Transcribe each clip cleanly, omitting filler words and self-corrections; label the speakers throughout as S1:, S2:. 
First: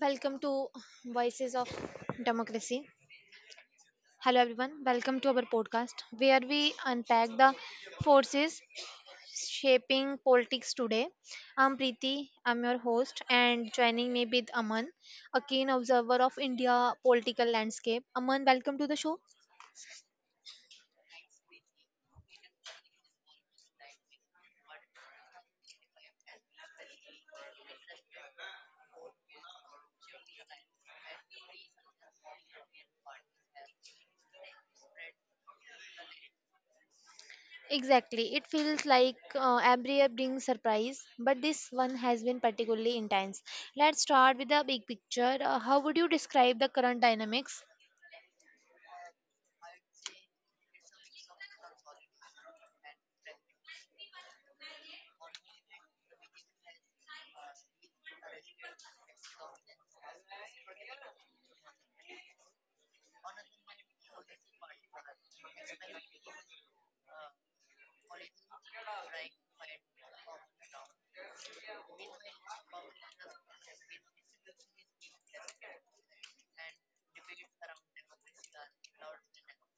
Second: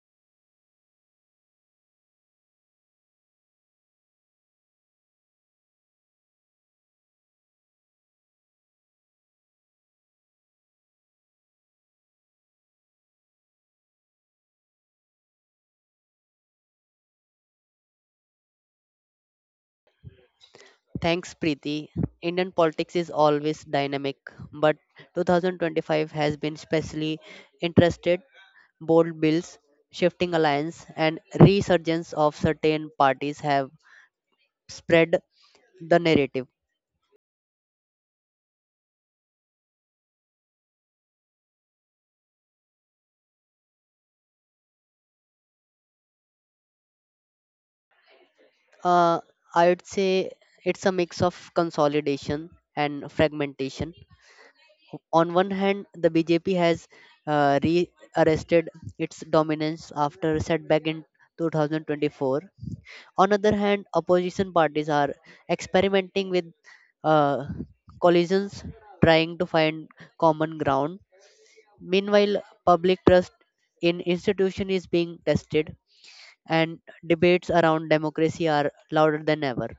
S1: Welcome to Voices of Democracy. Hello, everyone. Welcome to our podcast where we unpack the forces shaping politics today. I'm Preeti, I'm your host, and joining me with Aman, a keen observer of India political landscape. Aman, welcome to the show.
S2: Thanks, Preeti. Indian politics is always dynamic, but 2025 has been especially interested. Bold bills, shifting alliance, and resurgence of certain parties have spread the narrative.
S1: Exactly. It feels like every year brings surprise, but this one has been particularly intense. Let's start with the big picture. How would you describe the current dynamics.
S2: Uh, I would say it's a mix of consolidation and fragmentation. On one hand, the BJP has re-arrested its dominance after setback in 2024. On other hand, opposition parties are experimenting with uh, collisions, trying to find common ground. Meanwhile, public trust in institution is being tested, and debates around democracy are louder than ever.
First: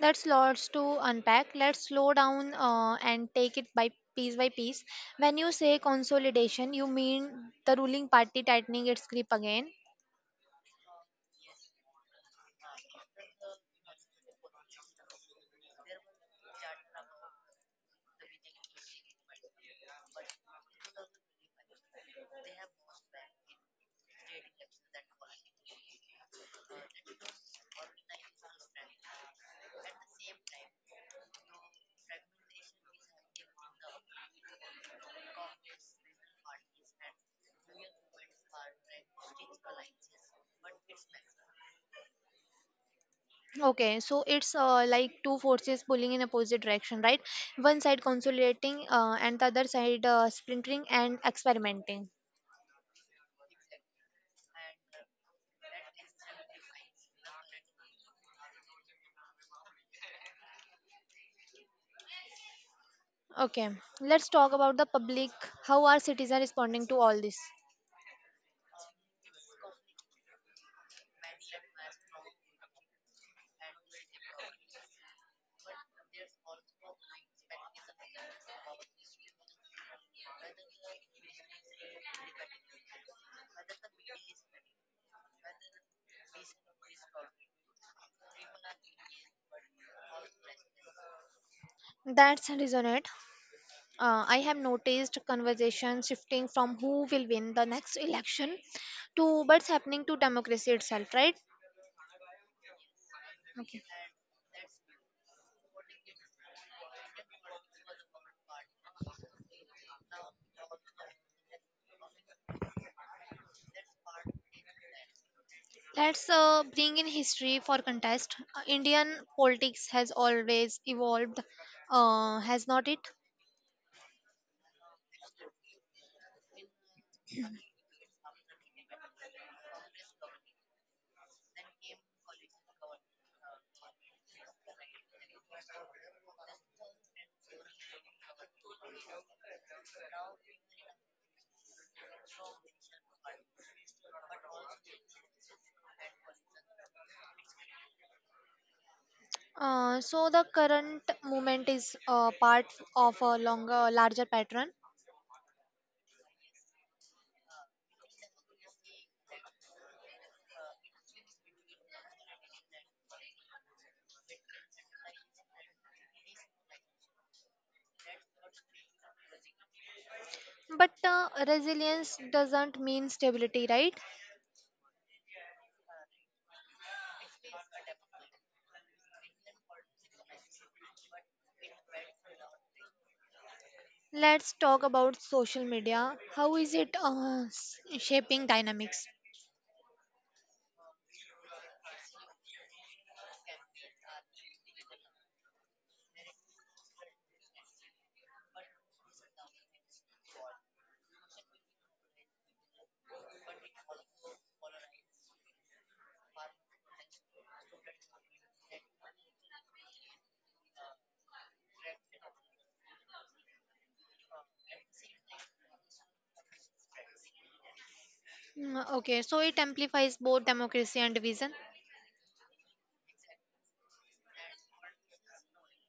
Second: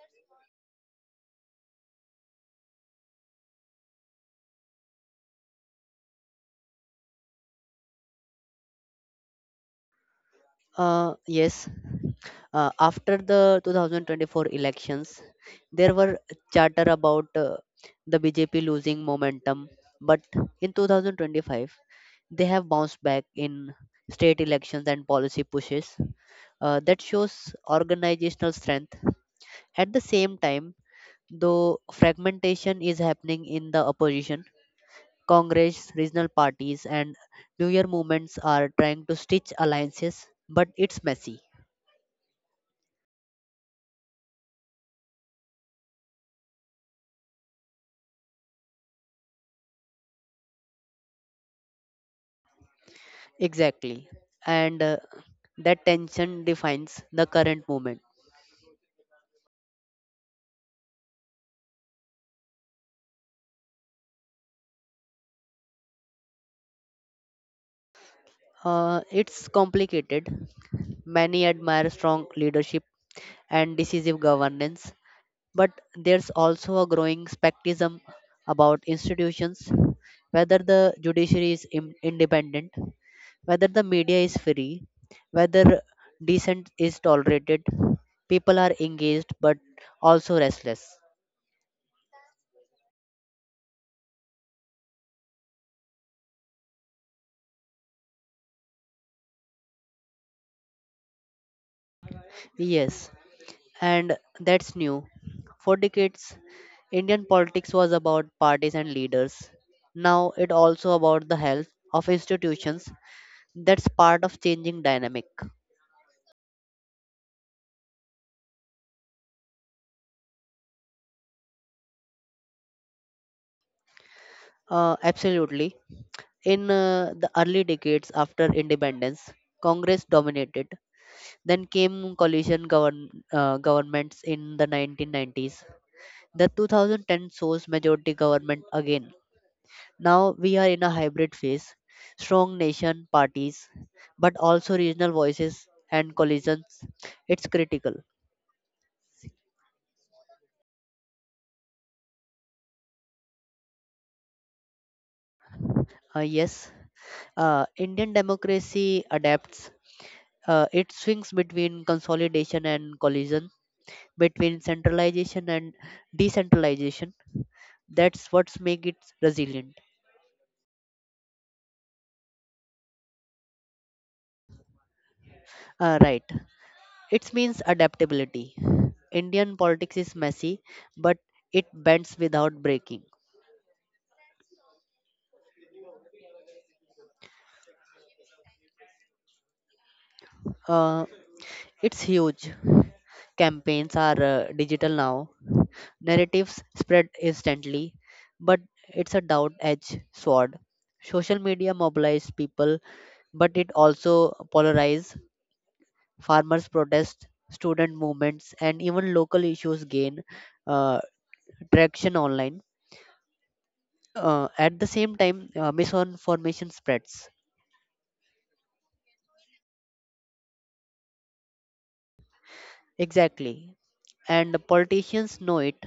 S1: That's lots to unpack. Let's slow down and take it by piece by piece. When you say consolidation, you mean the ruling party tightening its grip again.
S2: Yes, after the 2024 elections, there were chatter about the BJP losing momentum, but in 2025 they have bounced back in state elections and policy pushes, that shows organizational strength. At the same time, though, fragmentation is happening in the opposition: congress, regional parties, and new year movements are trying to stitch alliances, but it's messy.
S1: Okay, so it's like two forces pulling in opposite direction, right? One side consolidating and the other side splintering and experimenting.
S2: Exactly. And that tension defines the current movement.
S1: Okay, let's talk about the public. How are citizens responding to all this?
S2: It's complicated. Many admire strong leadership and decisive governance. But there's also a growing skepticism about institutions, whether the judiciary is independent, whether the media is free, whether dissent is tolerated. People are engaged but also restless.
S1: That's resonant. I have noticed conversation shifting from who will win the next election to what's happening to democracy itself, right?
S2: Yes,
S1: Okay.
S2: and that's new. For decades, Indian politics was about parties and leaders. Now it also about the health of institutions. That's part of changing dynamic.
S1: Let's bring in history for contest. Indian politics has always evolved, has not it?
S2: Absolutely. In the early decades after independence, Congress dominated. Then came coalition governments in the 1990s. The 2010 shows majority government again. Now we are in a hybrid phase: strong nation parties, but also regional voices and coalitions. It's critical.
S1: So the current movement is part of a longer, larger pattern.
S2: Yes, Indian democracy adapts. It swings between consolidation and collision, between centralization and decentralization. That's what's make it resilient.
S1: But resilience doesn't mean stability, right?
S2: Right. It means adaptability. Indian politics is messy, but it bends without breaking.
S1: Let's talk about social media. How is it shaping dynamics?
S2: uh, it's huge. Campaigns are digital now. Narratives spread instantly, but it's a double edged sword. Social media mobilize people, but it also polarize. Farmers' protests, student movements, and even local issues gain uh, traction online. At the same time, misinformation spreads.
S1: Mm, okay, so it amplifies both democracy and division.
S2: Exactly. And the politicians know it.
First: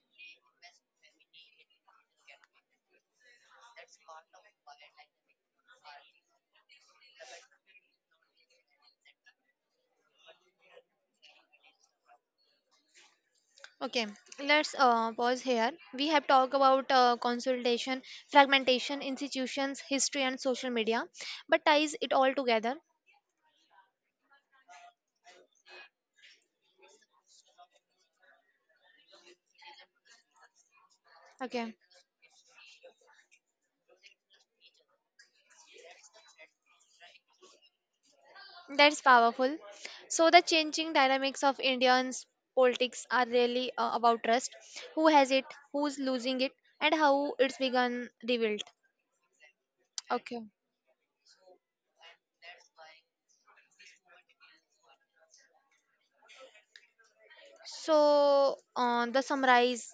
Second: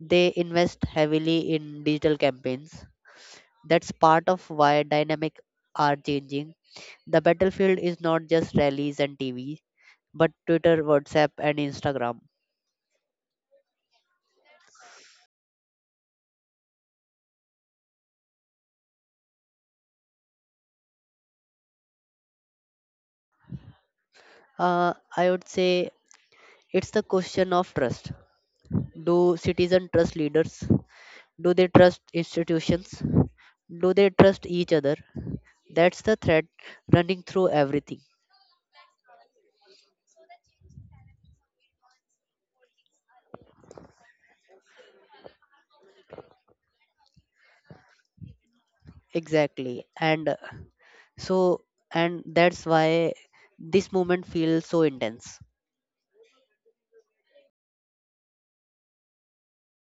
S2: They invest heavily in digital campaigns. That's part of why dynamic are changing. The battlefield is not just rallies and TV, but Twitter, WhatsApp, and Instagram.
S1: Okay, let's pause here. We have talked about consolidation, fragmentation, institutions, history, and social media, but ties it all together.
S2: I would say it's the question of trust. Do citizens trust leaders? Do they
S1: Okay,
S2: trust institutions? Do they trust each other? That's the thread running through everything.
S1: that's powerful. So, the changing dynamics of Indians' politics are really about trust. Who has it, who's losing it, and how it's begun rebuilt.
S2: Exactly.
S1: Okay.
S2: So, and that's why this moment feels so intense.
S1: So, the summarize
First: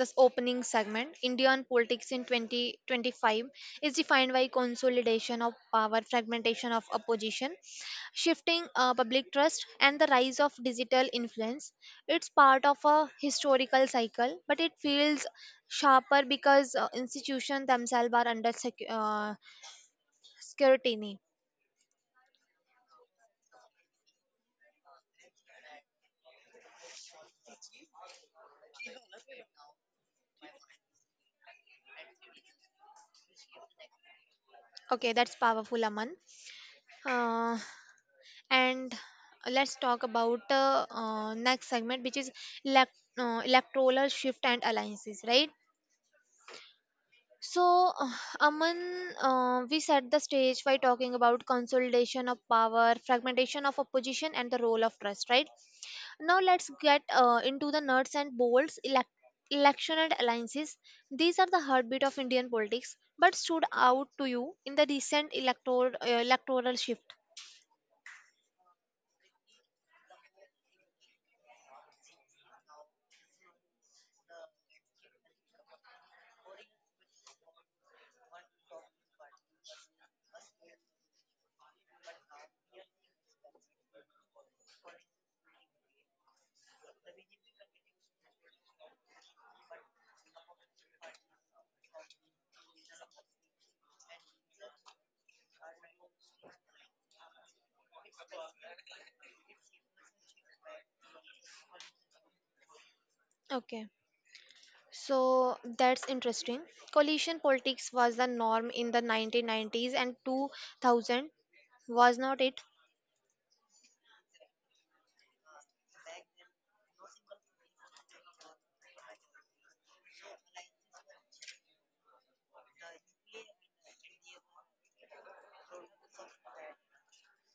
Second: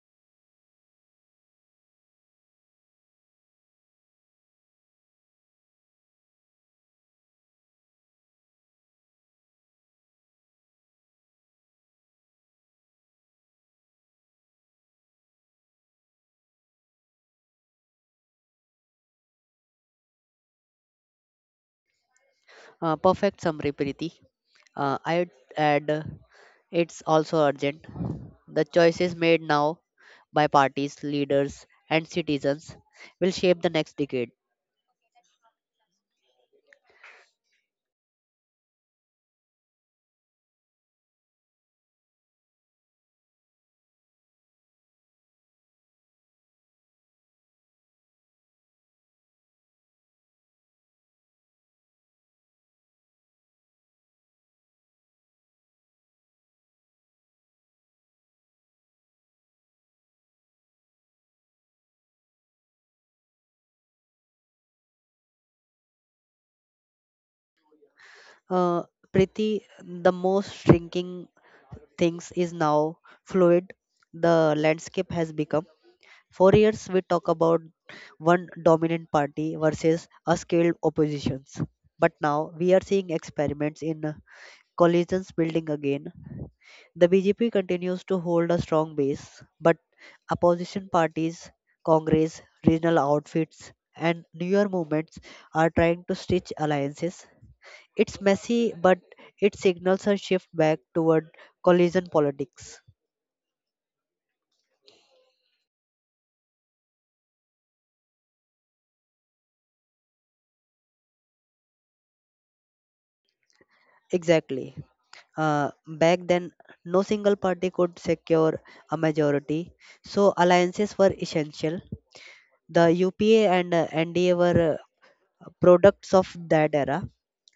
S1: this opening segment Indian politics in 2025 is defined by consolidation of power, fragmentation of opposition, shifting public trust, and the rise of digital influence. It's part of a historical cycle, but it feels sharper because institutions themselves are under scrutiny.
S2: Perfect summary, Preeti. I'd add it's also urgent. The choices made now by parties, leaders, and citizens will shape the next decade.
S1: Okay, that's powerful, Aman. Uh, and let's talk about next segment, which is electoral shift and alliances, right? so uh, Aman, we set the stage by talking about consolidation of power, fragmentation of opposition, and the role of trust, right? Now let's get into the nuts and bolts. Election and alliances, these are the heartbeat of Indian politics, but stood out to you in the recent electoral shift.
S2: Uh, Priti, the most shrinking things is now fluid. The landscape has become. For years, we talk about one dominant party versus a scaled oppositions. But now we are seeing experiments in coalitions building again. The BJP continues to hold a strong base, but opposition parties, Congress, regional outfits, and newer movements are trying to stitch alliances. It's messy, but it signals a shift back toward coalition politics.
S1: Okay, so that's interesting. Coalition politics was the norm in the 1990s and 2000, was not it?
S2: Exactly. Back then, no single party could secure a majority, so alliances were essential. The UPA and NDA were products of that era.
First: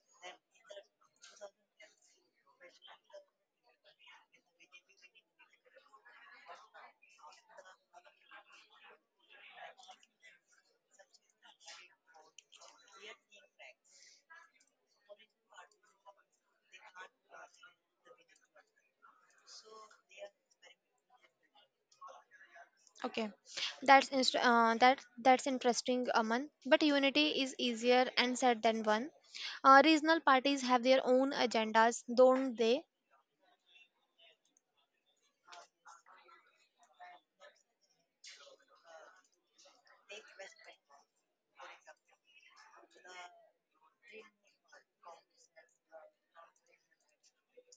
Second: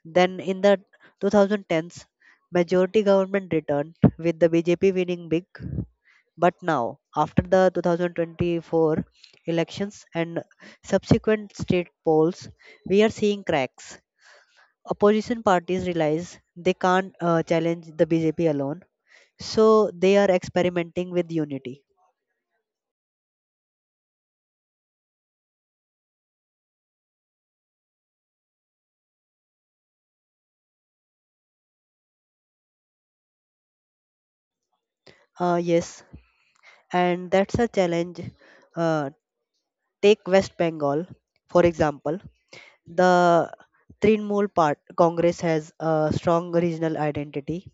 S2: Then, in the 2010s, majority government returned with the BJP winning big. But now, after the 2024 elections and subsequent state polls, we are seeing cracks. Opposition parties realize they can't challenge the BJP alone, so they are experimenting with unity.
S1: Okay, that's that's interesting, Aman. But unity is easier and said than one. Regional parties have their own agendas, don't they?
S2: Yes, and that's a challenge. Uh, Take West Bengal, for example. The Trinamool part Congress has a strong regional identity.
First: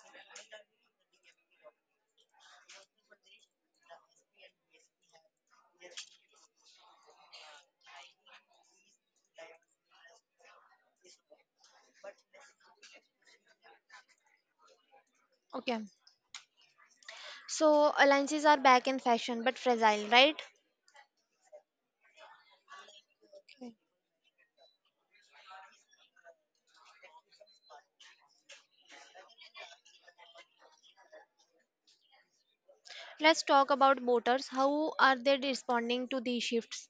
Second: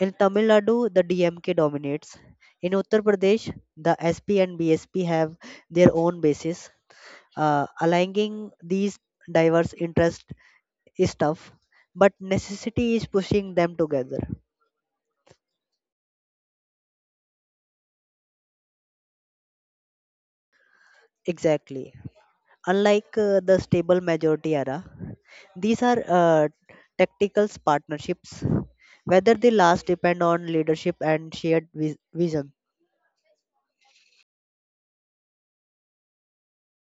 S2: In Tamil Nadu, the DMK dominates. In Uttar Pradesh, the SP and BSP have their own bases. Aligning these diverse interests is tough, but necessity is pushing them together.
S1: Okay. So alliances are back in fashion, but fragile, right?
S2: Exactly. Unlike the
S1: Okay.
S2: stable majority era, these are tactical partnerships, whether they last depend on leadership and shared vision.
S1: Let's talk about voters. How are they responding to these shifts?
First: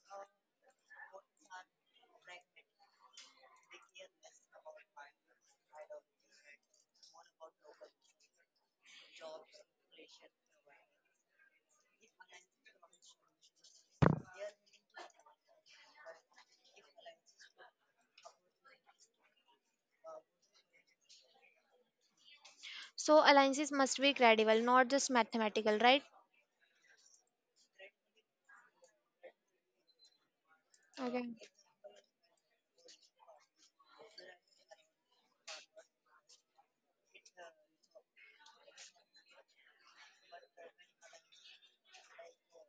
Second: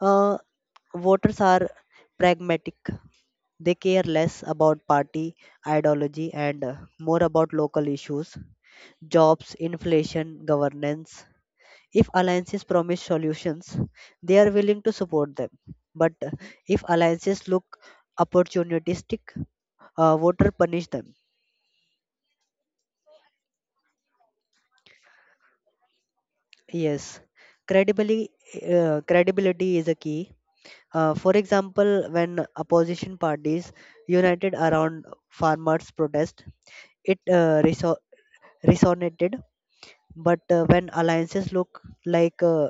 S2: Uh, Voters are pragmatic. They care less about party ideology and more about local issues, jobs, inflation, governance. If alliances promise solutions, they are willing to support them. But if alliances look opportunistic, voter punish them.
S1: So alliances must be credible, not just mathematical, right?
S2: Yes, credibility credibility is a key. For
S1: Okay,
S2: example, when opposition parties united around farmers' protest, it resonated. But when alliances look like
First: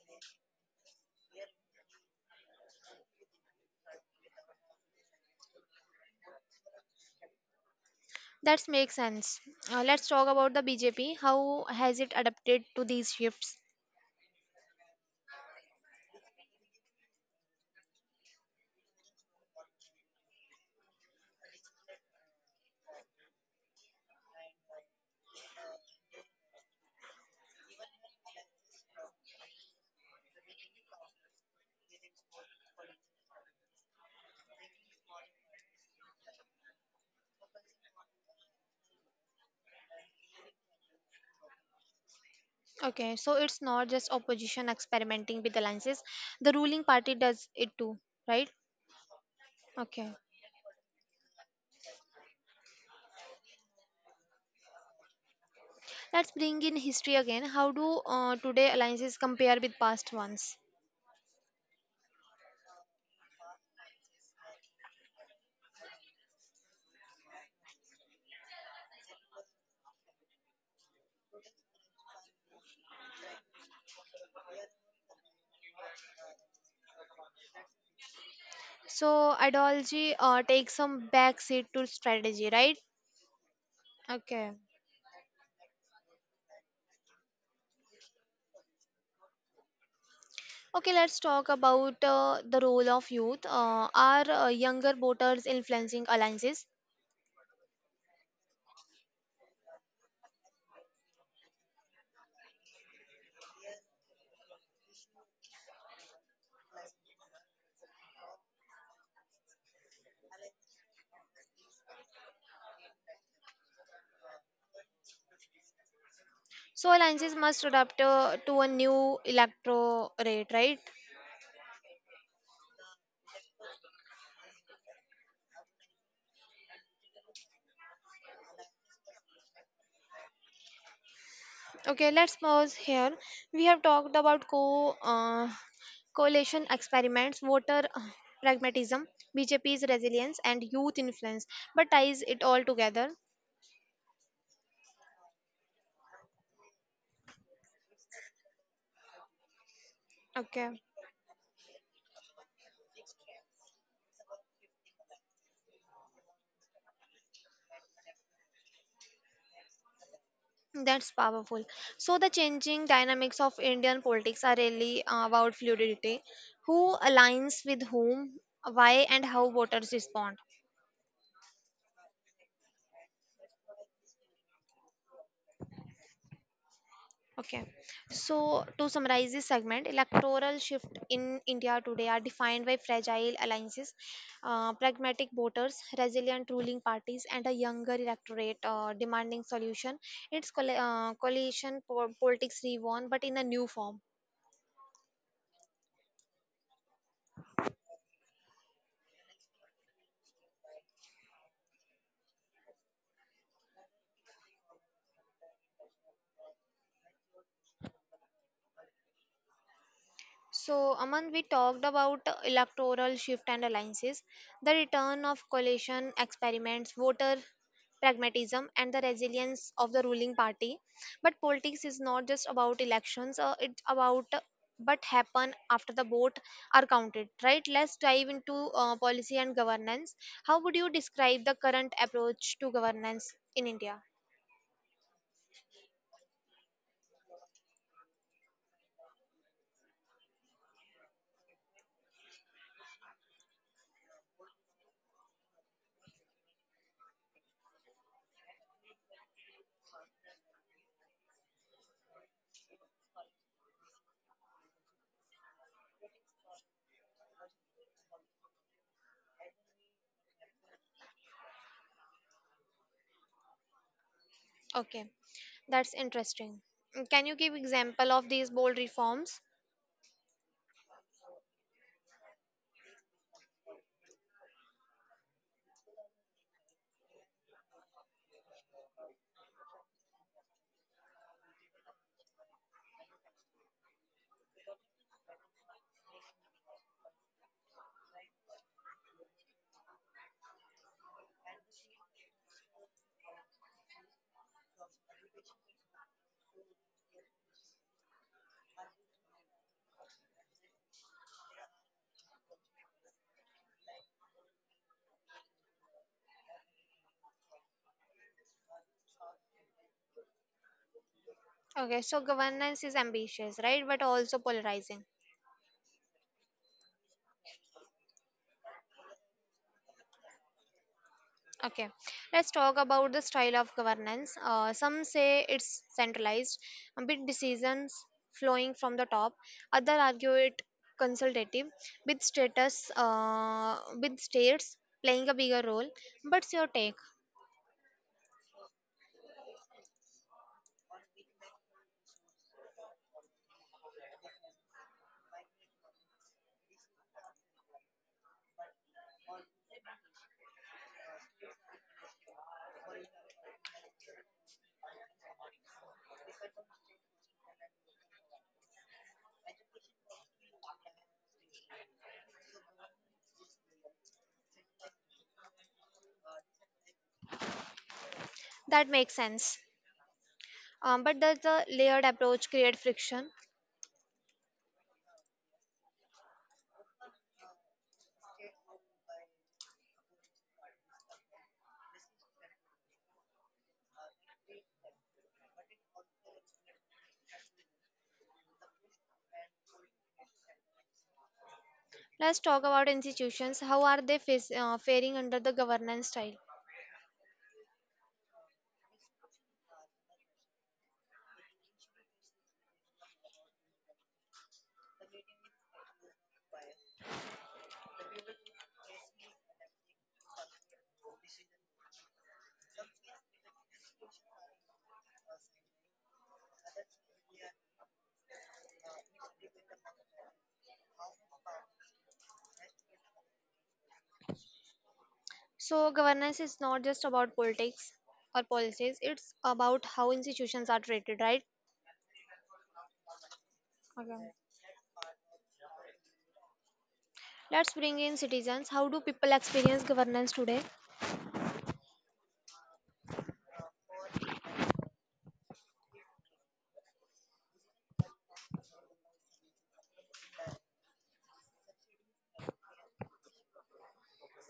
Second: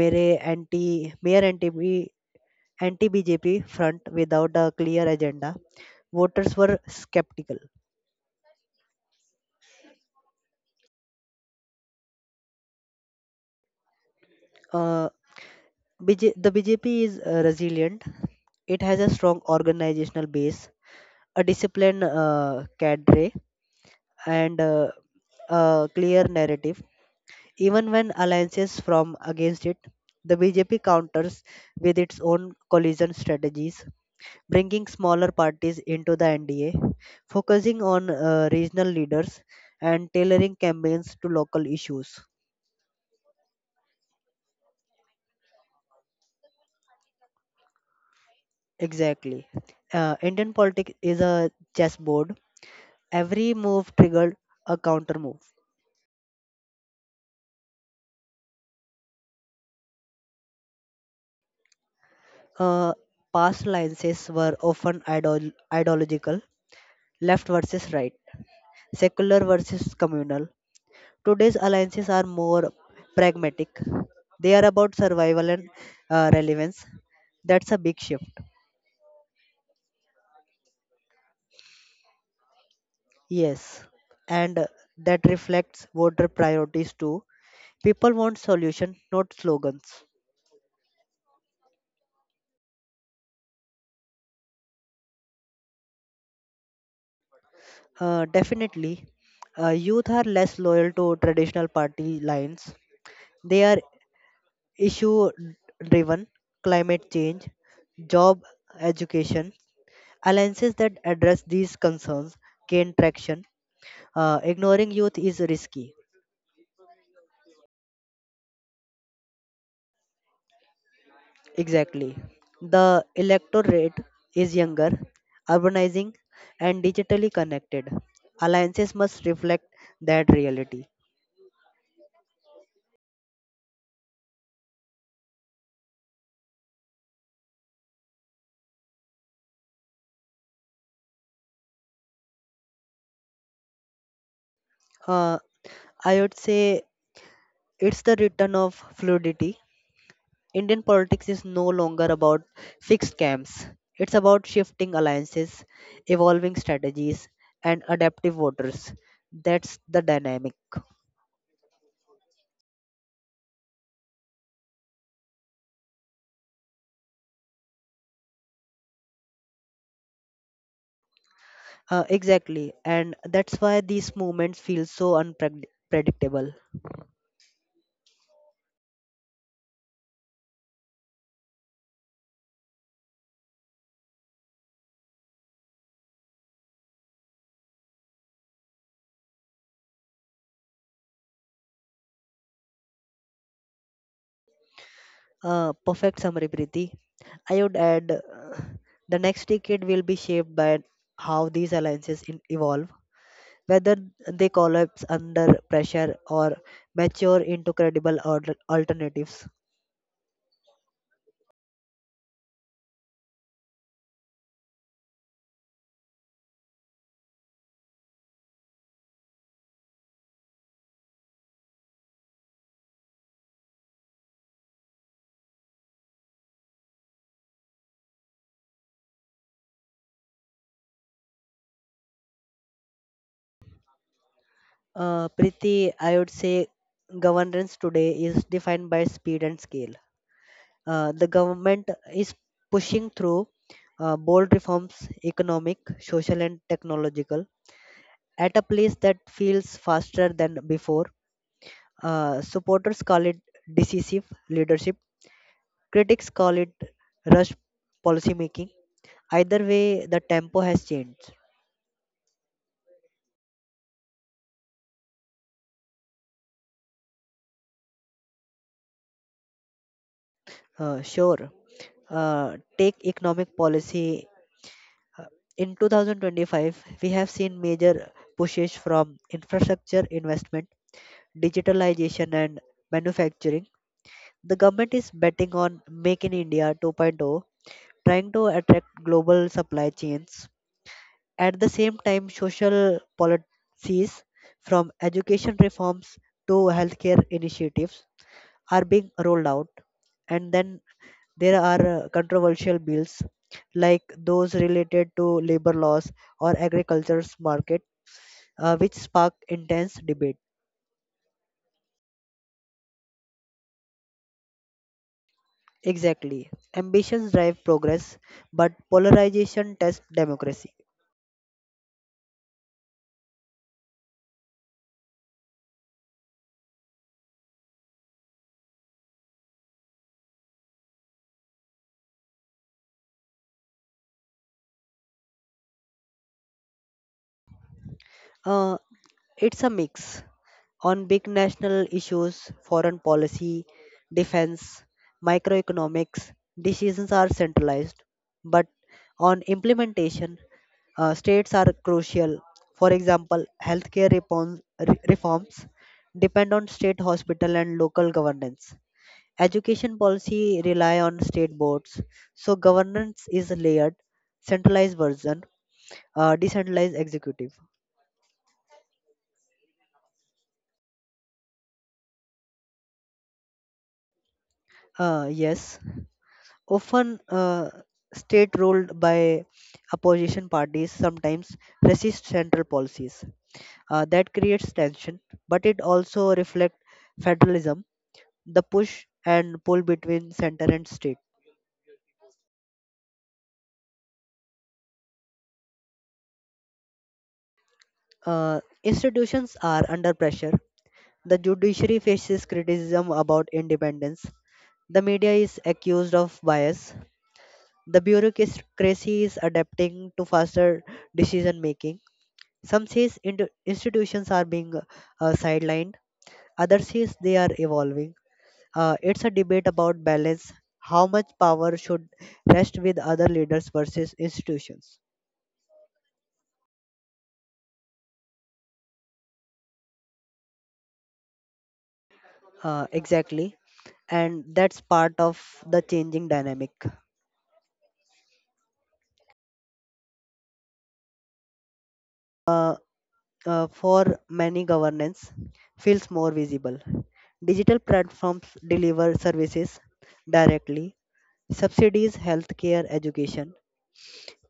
S2: mere anti anti BJP front without a clear agenda, voters were skeptical.
S1: that makes sense. Let's talk about the BJP. How has it adapted to these shifts?
S2: Uh, BJ, the BJP is resilient. It has a strong organizational base, a disciplined cadre, and a clear narrative. Even when alliances from against it, the BJP counters with its own collision strategies, bringing smaller parties into the NDA, focusing on regional leaders, and tailoring campaigns to local issues.
S1: Okay, so it's not just opposition experimenting with alliances, the ruling party does it too, right?
S2: Exactly.
S1: Okay,
S2: Indian politics is a chessboard. Every move triggered a counter move.
S1: let's bring in history again. How do today alliances compare with past ones?
S2: Uh, Past alliances were often ideological, left versus right, secular versus communal. Today's alliances are more pragmatic. They are about survival and relevance. That's a big shift.
S1: So ideology takes some back seat to strategy, right?
S2: Yes,
S1: Okay.
S2: and that reflects voter priorities too. People want solutions, not slogans.
S1: Okay, let's talk about the role of youth. Are younger voters influencing alliances?
S2: Definitely. Youth are less loyal to traditional party lines. They are issue driven: climate change, job, education. Alliances that address these concerns gain traction. Ignoring youth is risky.
S1: So alliances must adapt to a new electorate, right?
S2: Exactly. The electorate is younger, urbanizing, and digitally connected. Alliances must reflect that reality.
S1: Okay, let's pause here. We have talked about co coalition experiments, voter pragmatism, BJP's resilience, and youth influence. But ties it all together.
S2: Uh, I would say it's the return of fluidity.
S1: Okay,
S2: Indian politics is no longer about fixed camps. It's about shifting alliances, evolving strategies, and adaptive voters. That's the dynamic.
S1: that's powerful. So the changing dynamics of Indian politics are really about fluidity. Who aligns with whom, why, and how voters respond.
S2: Exactly, and that's why these movements feel so unpredictable.
S1: Okay. So, to summarize this segment, electoral shift in India today are defined by fragile alliances, pragmatic voters, resilient ruling parties, and a younger electorate demanding solution. It's coalition politics reborn, but in a new form.
S2: Perfect summary, Preeti. I would add the next decade will be shaped by how these alliances evolve, whether they collapse under pressure or mature into credible alternatives.
S1: So, Aman, we talked about electoral shift and alliances, the return of coalition experiments, voter pragmatism, and the resilience of the ruling party. But politics is not just about elections, it's about what happen after the vote are counted, right? Let's dive into policy and governance. How would you describe the current approach to governance in India?
S2: Preeti, I would say governance today is defined by speed and scale. The government is pushing through bold reforms, economic, social, and technological, at a pace that feels faster than before. Supporters call it decisive leadership. Critics call it rush policy making. Either way, the tempo has changed.
S1: Okay, that's interesting. Can you give example of these bold reforms?
S2: Sure. Take economic policy. Uh, In 2025, we have seen major pushes from infrastructure investment, digitalization, and manufacturing. The government is betting on Make in India 2.0, trying to attract global supply chains. At the same time, social policies from education reforms to healthcare initiatives are being rolled out. And then there are controversial bills like those related to labor laws or agriculture's market, which spark intense debate.
S1: Okay, so governance is ambitious, right? But also polarizing.
S2: Exactly. Ambitions drive progress, but polarization tests democracy.
S1: Okay, let's talk about the style of governance. Some say it's centralized, a bit decisions flowing from the top. Other argue it consultative, with states playing a bigger role. What's your take?
S2: Uh, it's a mix. On big national issues, foreign policy, defense, microeconomics, decisions are centralized, but on implementation, states are crucial. For example, healthcare reforms depend on state hospital and local governance. Education policy rely on state boards, so governance is layered: centralized version, decentralized executive.
S1: That makes sense. But does the layered approach create friction?
S2: Yes. Often state ruled by opposition parties sometimes resist central policies. That creates tension, but it also reflects federalism, the push and pull between center and state.
S1: Let's talk about institutions. How are they faring under the governance style?
S2: Institutions are under pressure. The judiciary faces criticism about independence. The media is accused of bias. The bureaucracy is adapting to faster decision making. Some says institutions are being sidelined, others says they are evolving. It's a debate about balance, how much power should rest with other leaders versus institutions.
S1: So, governance is not just about politics or policies, it's about how institutions are treated, right?
S2: Exactly,
S1: Okay.
S2: and that's part of the changing dynamic.
S1: Let's bring in citizens. How do people experience governance today?
S2: Uh, for many, governance feels more visible. Digital platforms deliver services directly: subsidies, healthcare, education.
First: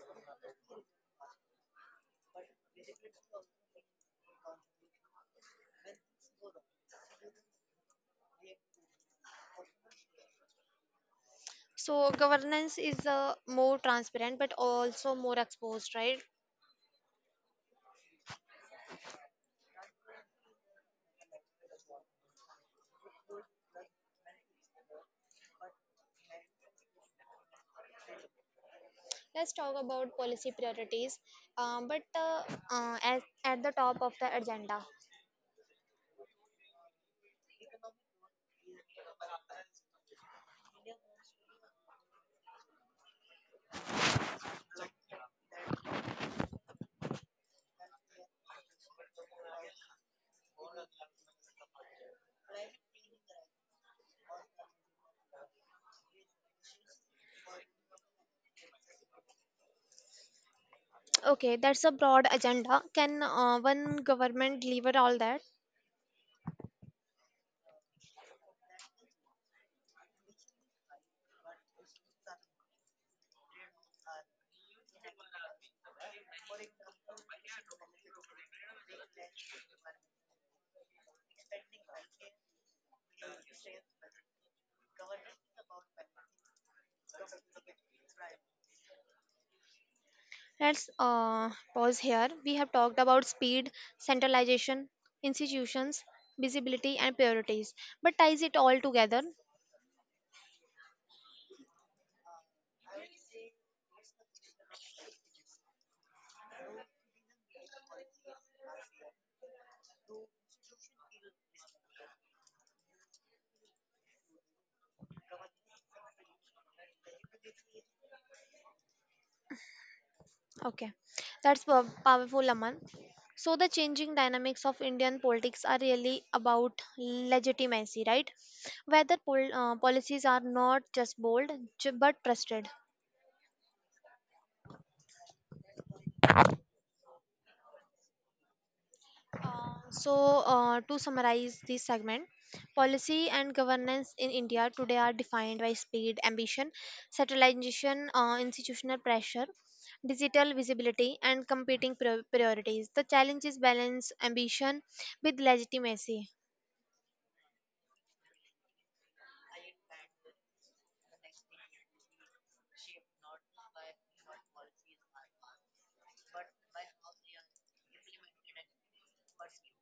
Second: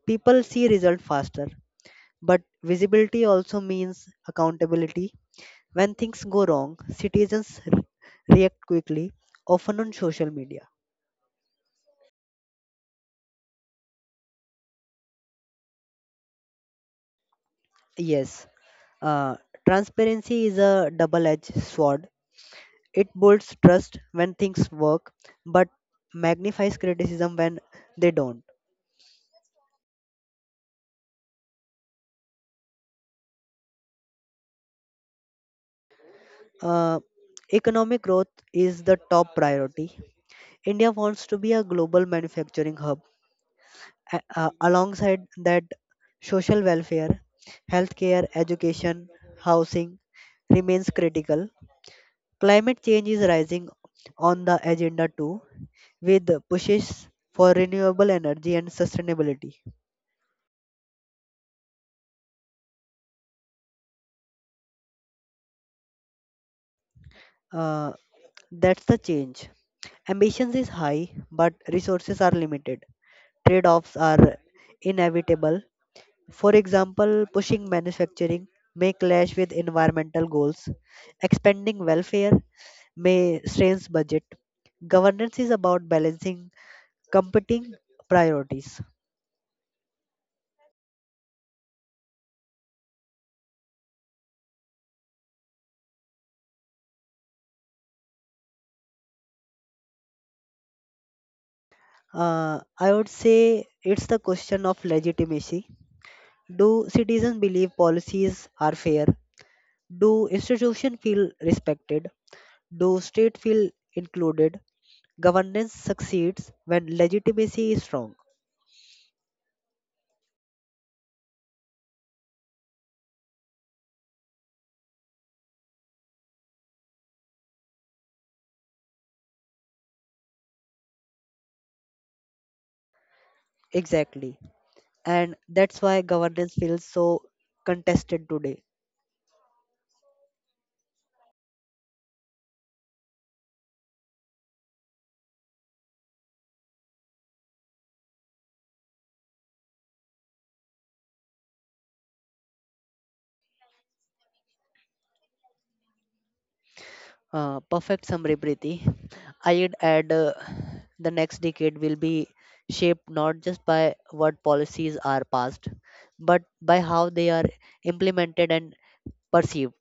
S2: People see result faster. But visibility also means accountability. When things go wrong, citizens react quickly, often on social media.
S1: So, governance is more transparent but also more exposed, right?
S2: Yes, uh, transparency is a double edged sword. It builds trust when things work, but magnifies criticism when they don't.
S1: Let's talk about policy priorities, um, but uh, at the top of the agenda.
S2: Uh, Economic growth is the top priority. India wants to be a global manufacturing hub. Alongside that, social welfare, healthcare, education, housing remains critical. Climate change is rising on the agenda too, with pushes for renewable energy and sustainability.
S1: Okay, that's a broad agenda. Can one government deliver all that?
S2: Uh, that's the change. Ambitions is high, but resources are limited. Trade offs are inevitable. For example, pushing manufacturing may clash with environmental goals. Expanding welfare may strains budget. Governance is about balancing competing priorities.
S1: Let's pause here. We have talked about speed, centralization, institutions, visibility, and priorities, but ties it all together.
S2: I would say it's the question of legitimacy. Do citizens believe policies are fair? Do institutions feel respected? Do state feel included? Governance succeeds when legitimacy is strong.
S1: Okay, that's powerful, Aman. So, the changing dynamics of Indian politics are really about legitimacy, right? Whether policies are not just bold but trusted.
S2: Exactly. And that's why governance feels so contested today.
S1: Uh, so, to summarize this segment, policy and governance in India today are defined by speed, ambition, centralization, institutional pressure, digital visibility, and competing priorities. The challenge is balance ambition with legitimacy.
S2: Perfect summary, Preeti. I'd add the next decade will be shaped not just by what policies are passed, but by how they are implemented and perceived.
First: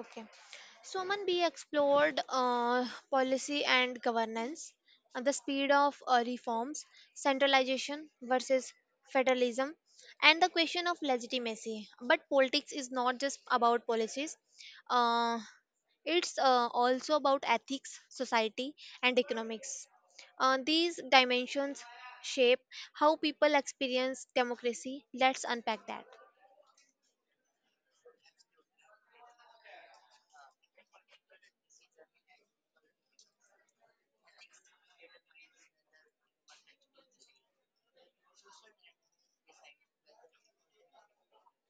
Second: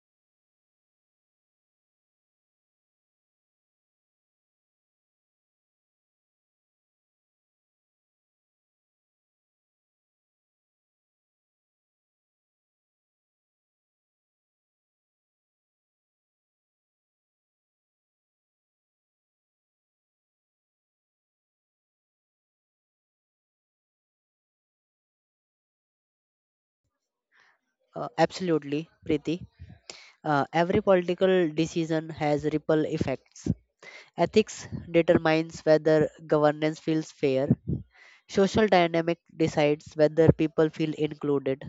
S1: Okay. So Soman B explored policy and governance, the speed of reforms, centralization versus federalism, and the question of legitimacy. But politics is not just about policies, uh, it's also about ethics, society, and economics. These dimensions shape how people experience democracy. Let's unpack that.
S2: Absolutely, Preeti. Every political decision has ripple effects. Ethics determines whether governance feels fair. Social dynamic decides whether people feel included.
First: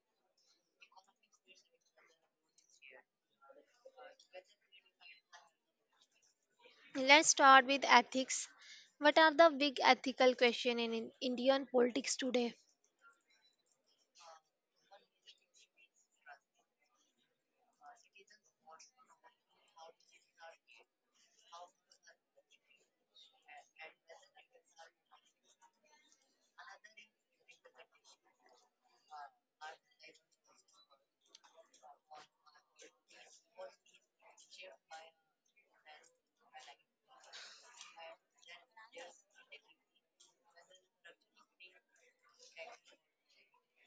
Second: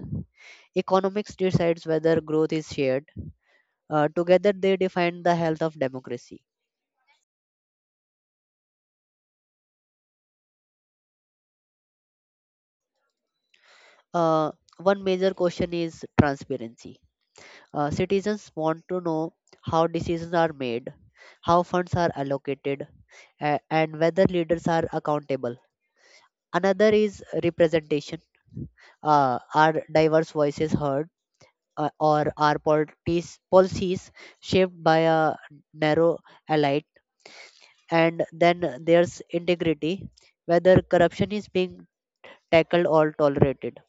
S2: Economics decides whether growth is shared. Together, they define the health of democracy.
S1: Let's start with ethics. What are the big ethical questions in Indian politics today?
S2: Uh, One major question is transparency. Citizens want to know how decisions are made, how funds are allocated, and whether leaders are accountable. Another is representation. Are diverse voices heard, or are policies shaped by a narrow elite? And then there's integrity, whether corruption is being tackled or tolerated.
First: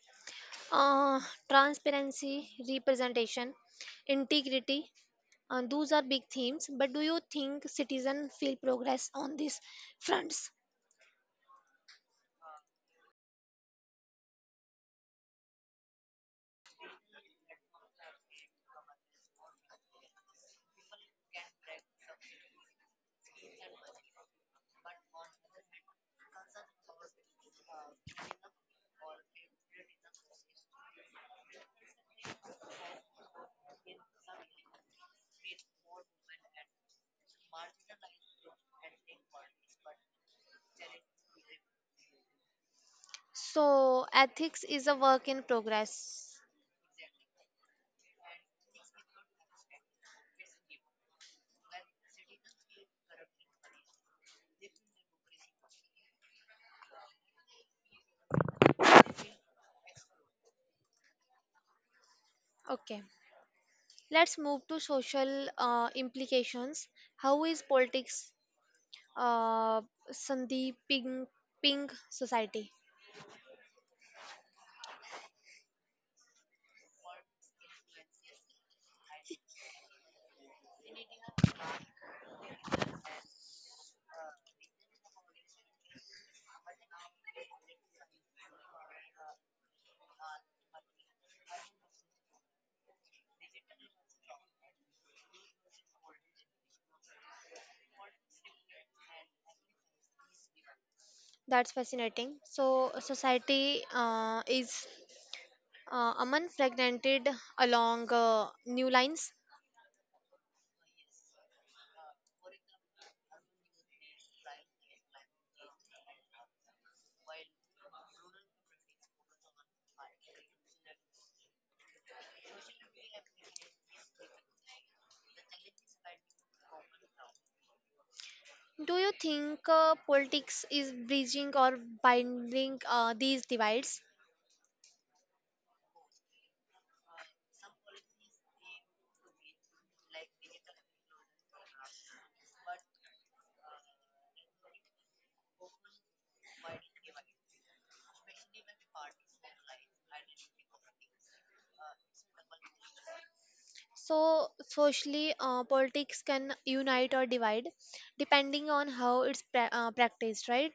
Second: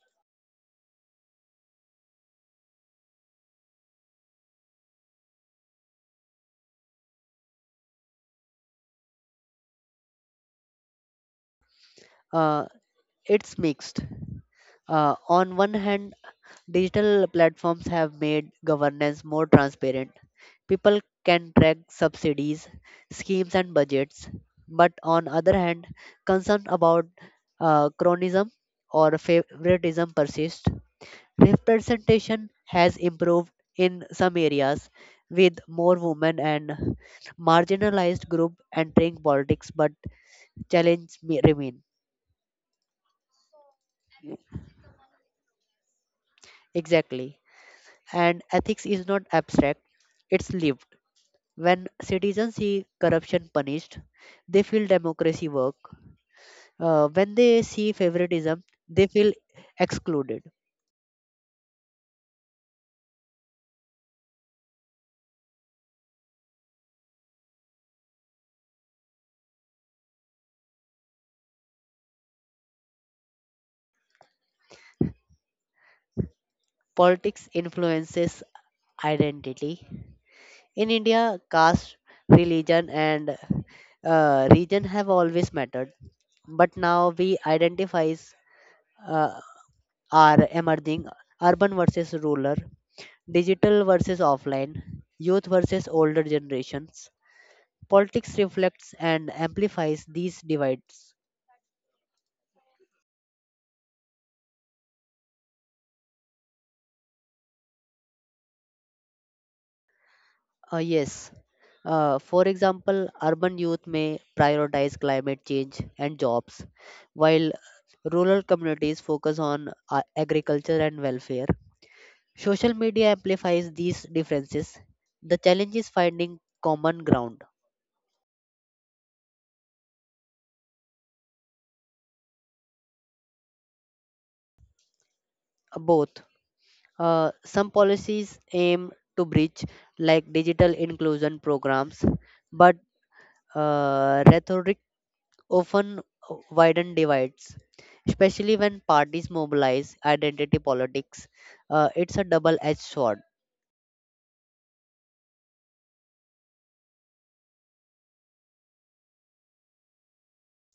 S1: Uh, transparency, representation, integrity. Those are big themes. But do you think citizens feel progress on these fronts?
S2: Uh, it's mixed. On one hand, digital platforms have made governance more transparent. People can track subsidies, schemes, and budgets. But on other hand, concern about cronyism or favoritism persist. Representation has improved in some areas, with more women and marginalized group entering politics, but challenges may remain.
S1: So, ethics is a work in progress.
S2: Exactly. And ethics is not abstract, it's lived. When citizens see corruption punished, they feel democracy work. When they see favoritism, they feel excluded.
S1: Okay. Let's move to social implications. How is politics uh, Sandeep Ping, Ping society?
S2: Politics influences identity. In India, caste, religion, and region have always mattered, but now we identify uh, are emerging urban versus rural, digital versus offline, youth versus older generations. Politics reflects and amplifies these divides.
S1: That's fascinating. So, society is unfragmented along new lines.
S2: Yes. For example, urban youth may prioritize climate change and jobs, while rural communities focus on agriculture and welfare. Social media amplifies these differences. The challenge is finding common ground.
S1: Do you think politics is bridging or binding these divides?
S2: Both. Some policies aim to bridge, like digital inclusion programs, but rhetoric often widen divides, especially when parties mobilize identity politics. It's a double edged sword.
S1: So, socially, politics can unite or divide depending on how it's practiced, right?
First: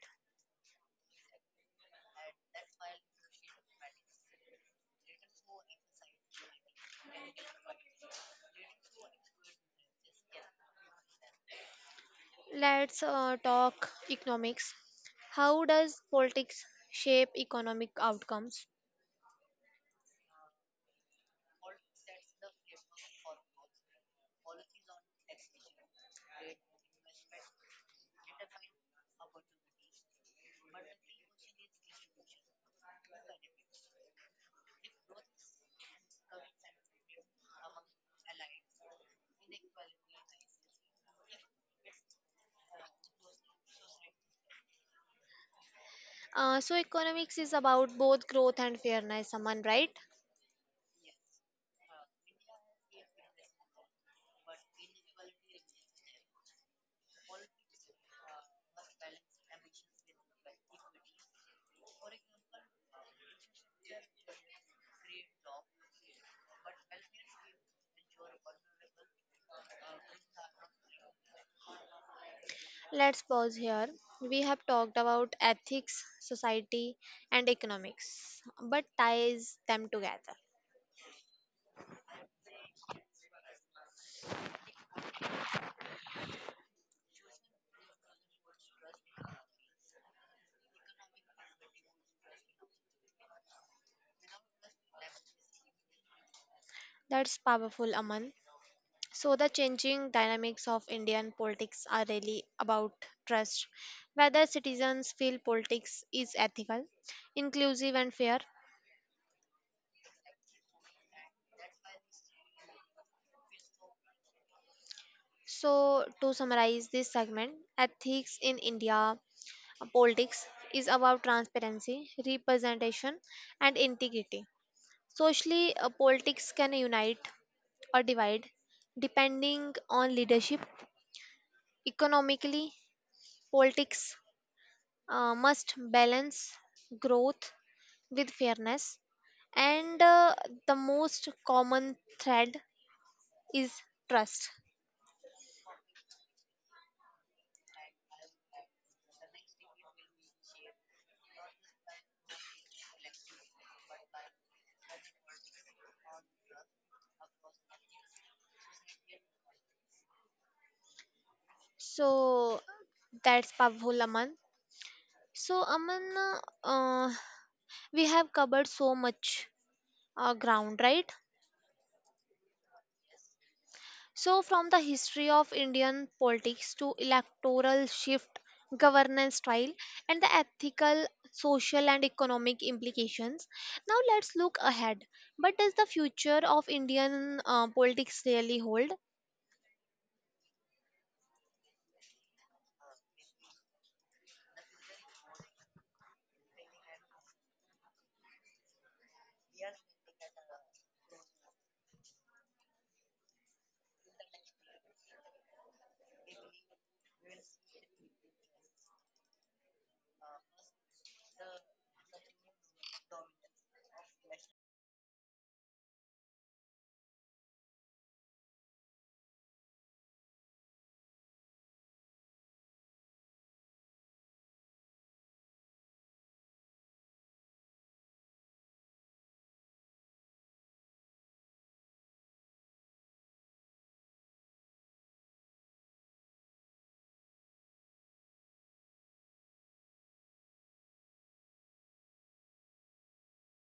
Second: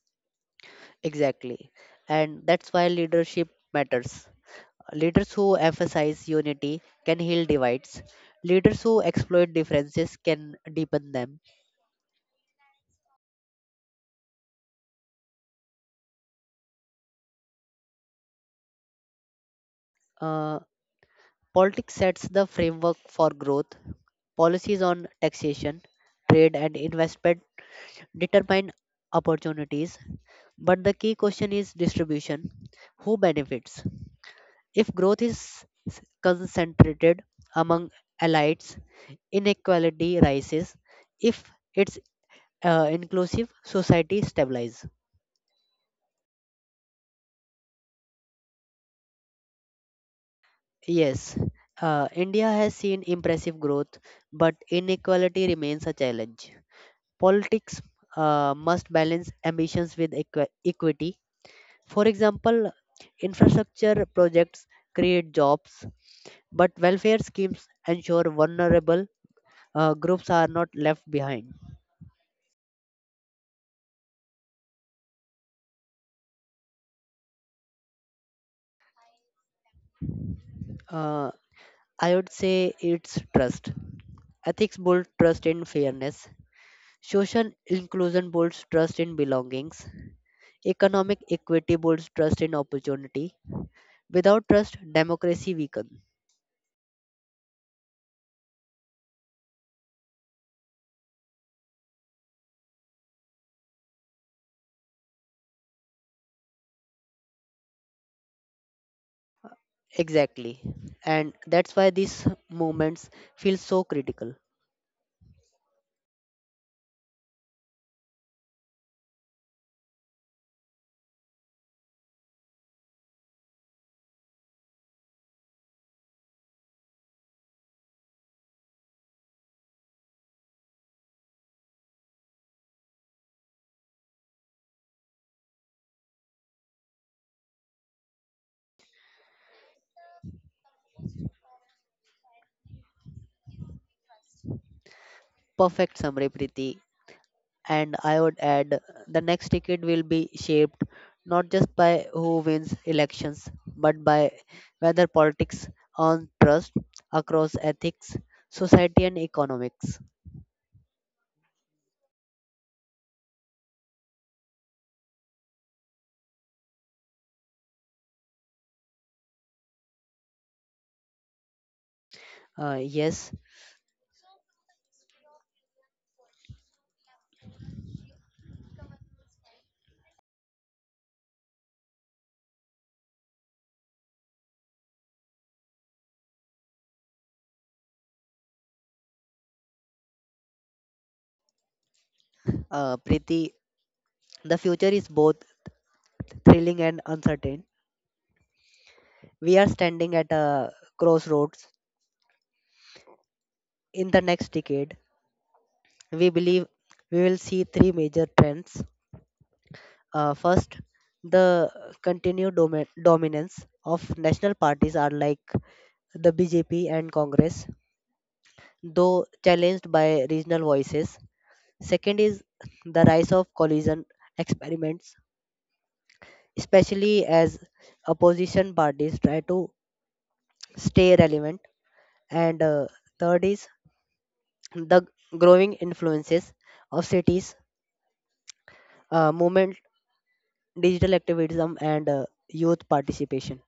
S2: Exactly. And that's why leadership matters. Leaders who emphasize unity can heal divides. Leaders who exploit differences can deepen them.
S1: Let's talk economics. How does politics shape economic outcomes?
S2: Uh, Politics sets the framework for growth. Policies on taxation, trade, and investment determine opportunities. But the key question is distribution. Who benefits? If growth is concentrated among elites, inequality rises. If it's inclusive, society stabilizes.
S1: So economics is about both growth and fairness, Aman, right?
S2: Yes, India has seen impressive growth, but inequality remains a challenge. Politics must balance ambitions with equity. For example, infrastructure projects create jobs, but welfare schemes ensure vulnerable groups are not left behind.
S1: Let's pause here. We have talked about ethics, society, and economics, but ties them together.
S2: Uh, I would say it's trust. Ethics build trust in fairness. Social inclusion builds trust in belongings. Economic equity builds trust in opportunity. Without trust, democracy weakens.
S1: That's powerful, Aman. So the changing dynamics of Indian politics are really about trust. Whether citizens feel politics is ethical, inclusive, and fair.
S2: Exactly. And that's why these movements feel so critical.
S1: So to summarize this segment, ethics in India politics is about transparency, representation, and integrity. Socially, politics can unite or divide depending on leadership. Economically, politics must balance growth with fairness, and the most common thread is trust.
S2: Perfect summary, Preeti. And I would add the next ticket will be shaped not just by who wins elections, but by whether politics earn trust across ethics, society, and economics.
S1: So that's powerful, Aman. So, Aman, uh, we have covered so much ground, right?
S2: Yes,
S1: So, from the history of Indian politics to electoral shift, governance style, and the ethical, social, and economic implications. Now, let's look ahead. But does the future of Indian politics really hold?
S2: Preeti, the future is both thrilling and uncertain. We are standing at a crossroads in the next decade. We believe we will see three major trends. First, the continued dominance of national parties are like the BJP and Congress, though challenged by regional voices. Second is the rise of coalition experiments, especially as opposition parties try to stay relevant. And third is the growing influences of cities, movement, digital activism, and youth participation.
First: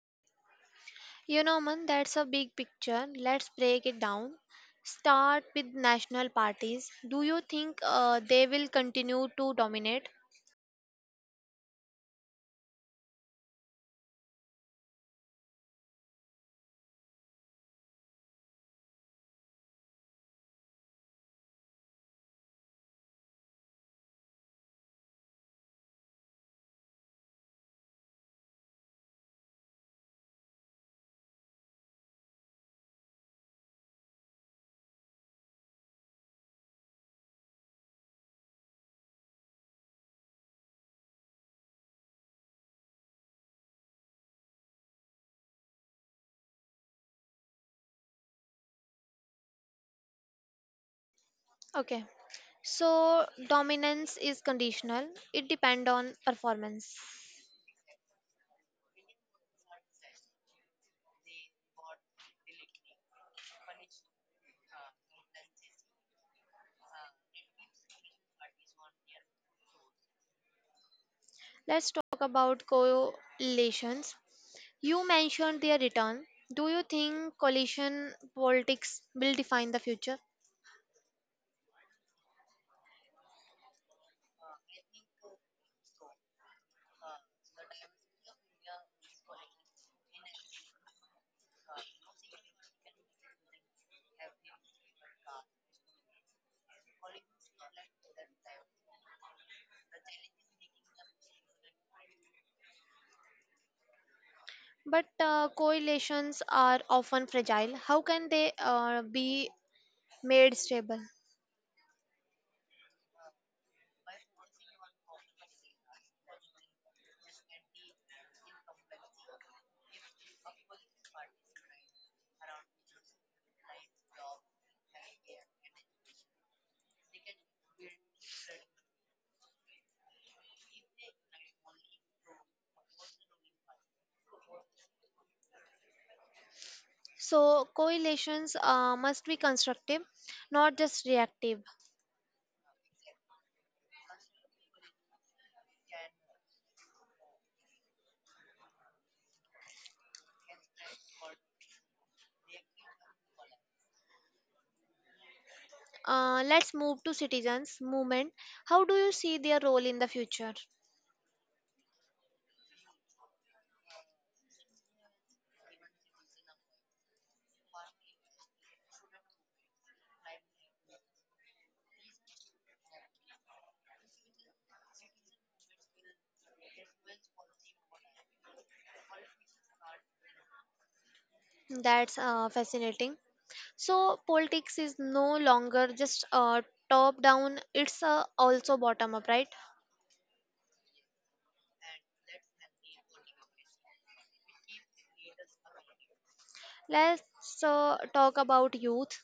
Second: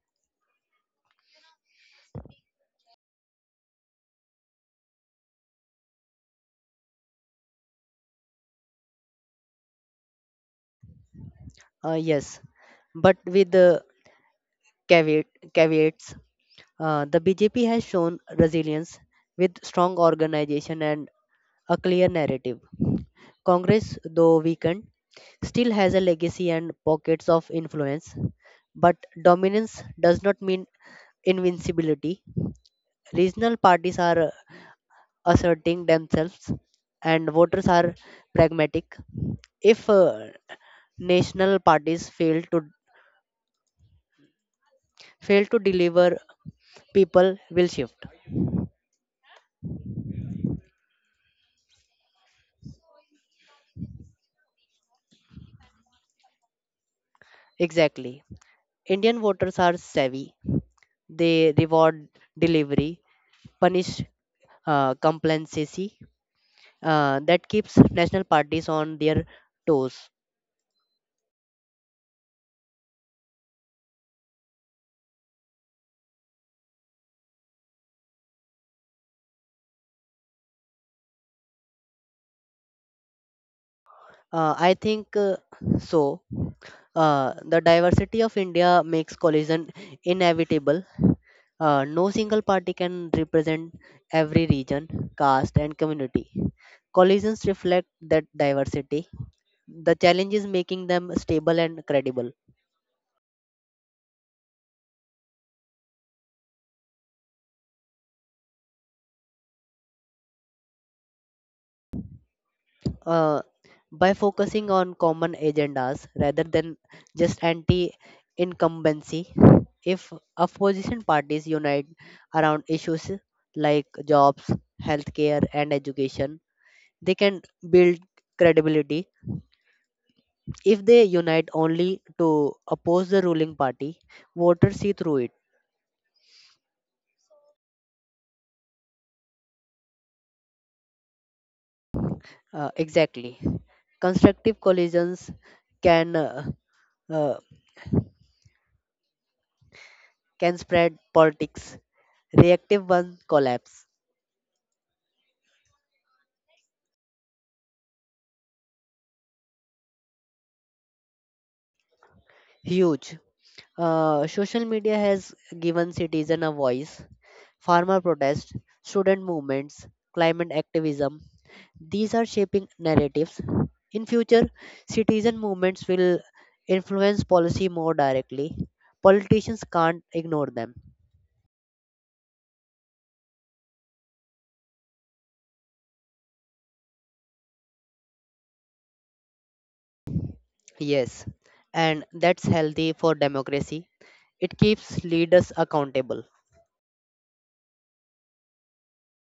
S1: You know, man, that's a big picture. Let's break it down. Start with national parties. Do you think they will continue to dominate?
S2: Yes, but with caveat, caveats. The BJP has shown resilience with strong organization and a clear narrative. Congress, though weakened, still has a legacy and pockets of influence, but dominance does not mean invincibility. Regional parties are asserting themselves, and voters are pragmatic. If national parties fail to deliver, people will shift.
S1: Okay. So dominance is conditional. It depends on performance.
S2: Exactly. Indian voters are savvy. They reward delivery, punish complacency. That keeps national parties on their toes.
S1: Let's talk about coalitions. You mentioned their return. Do you think coalition politics will define the future?
S2: I think so. The diversity of India makes collision inevitable. No single party can represent every region, caste, and community. Collisions reflect that diversity. The challenge is making them stable and credible.
S1: But coalitions are often fragile. How can they be made stable?
S2: Uh, by focusing on common agendas rather than just anti incumbency. If opposition parties unite around issues like jobs, healthcare, and education, they can build credibility. If they unite only to oppose the ruling party, voters see through it.
S1: So coalitions must be constructive, not just reactive.
S2: Exactly. Constructive collisions can uh, uh, can spread politics. Reactive ones collapse.
S1: Let's move to citizens movement. How do you see their role in the future?
S2: Huge. Social media has given citizen a voice, farmer protests, student movements, climate activism. These are shaping narratives. In future, citizen movements will influence policy more directly. Politicians can't ignore them.
S1: That's fascinating. So politics is no longer just top down; it's also bottom up, right?
S2: Yes, and that's healthy for democracy. It keeps leaders accountable.
S1: Let's talk about youth.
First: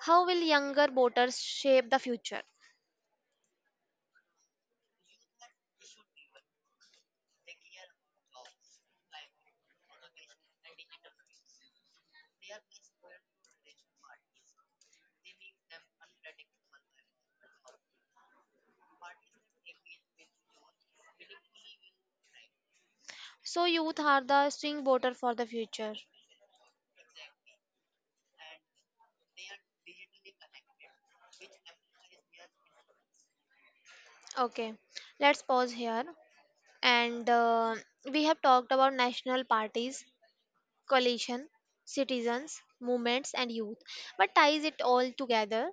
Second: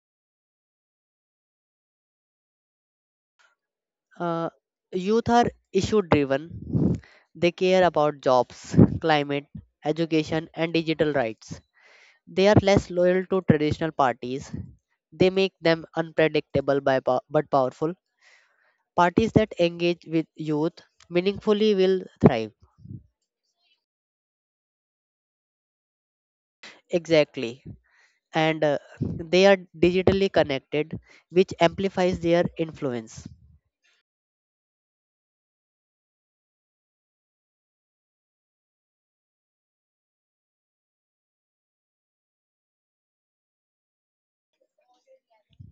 S1: How will younger voters shape the future?
S2: Uh, Youth are issue driven. They care about jobs, climate, education, and digital rights. They are less loyal to traditional parties. They make them unpredictable but powerful. Parties that engage with youth meaningfully will thrive.
S1: So youth are the swing voter for the future.
S2: Exactly. And they are digitally connected, which amplifies their influence.
S1: Okay, let's pause here. And we have talked about national parties, coalition, citizens, movements, and youth. What ties it all together.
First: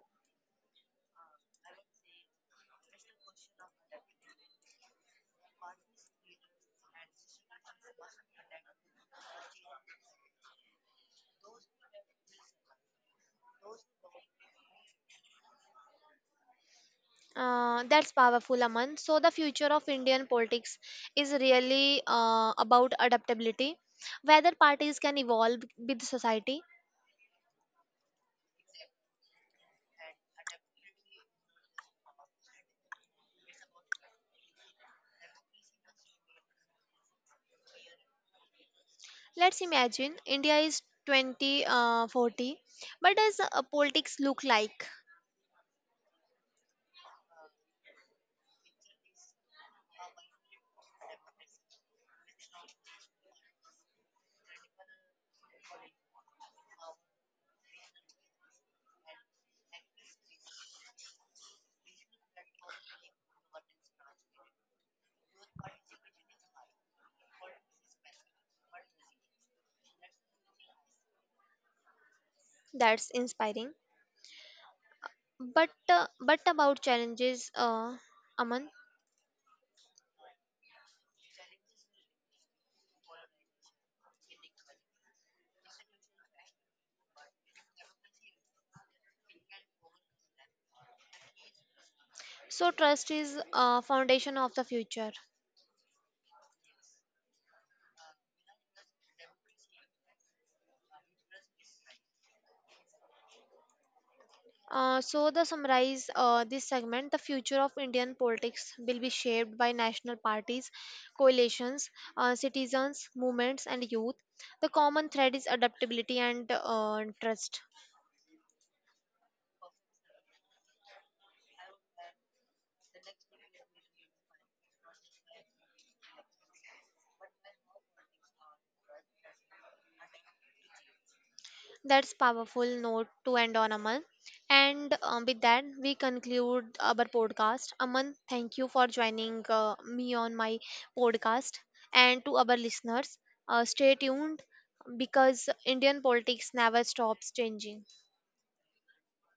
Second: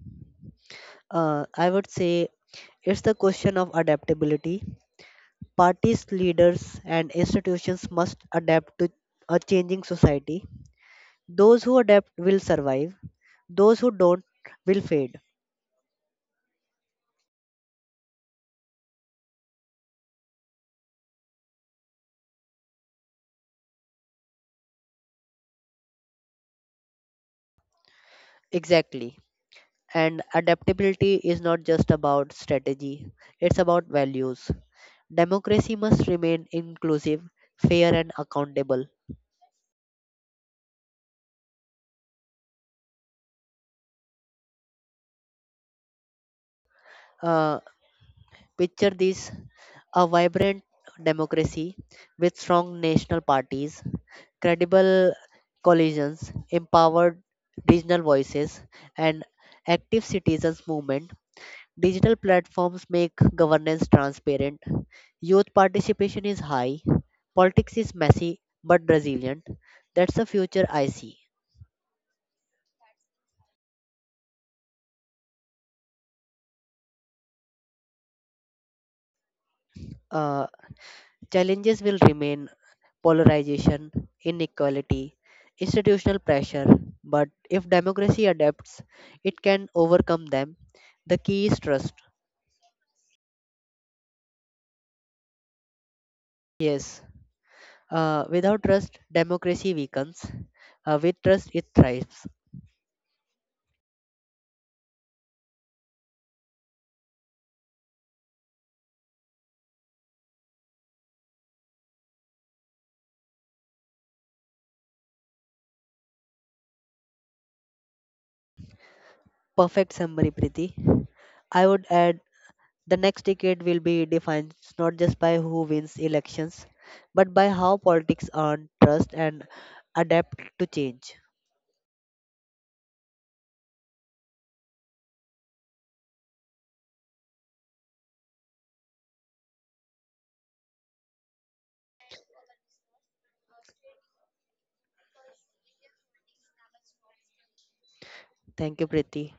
S2: I would say it's the question of adaptability. Parties, leaders, and institutions must adapt to a changing society. Those who adapt will survive, those who don't will fade.
S1: That's powerful, Aman. So, the future of Indian politics is really about adaptability, whether parties can evolve with society.
S2: Exactly. And adaptability is not just about strategy, it's about values. Democracy must remain inclusive, fair, and accountable.
S1: Let's imagine India is 2040. What does politics look like?
S2: Uh, Picture this, a vibrant democracy with strong national parties, credible coalitions, empowered regional voices, and active citizens' movement. Digital platforms make governance transparent. Youth participation is high. Politics is messy but resilient. That's the future I see.
S1: That's inspiring. But about challenges, Aman.
S2: Uh, Challenges will remain polarization, inequality, institutional pressure, but if democracy adapts, it can overcome them. The key is trust.
S1: So, trust is foundation of the future.
S2: Yes, without trust, democracy weakens. With trust, it thrives.
S1: The summarize this segment, the future of Indian politics will be shaped by national parties, coalitions, citizens, movements, and youth. The common thread is adaptability and trust.
S2: Perfect summary, Priti. I would add the next decade will be defined not just by who wins elections, but by how politics earn trust and adapt to change.
S1: That's powerful note to end on, Aman. And with that, we conclude our podcast. Aman, thank you for joining me on my podcast. And to our listeners, stay tuned because Indian politics never stops changing.
S2: Thank you, Priti.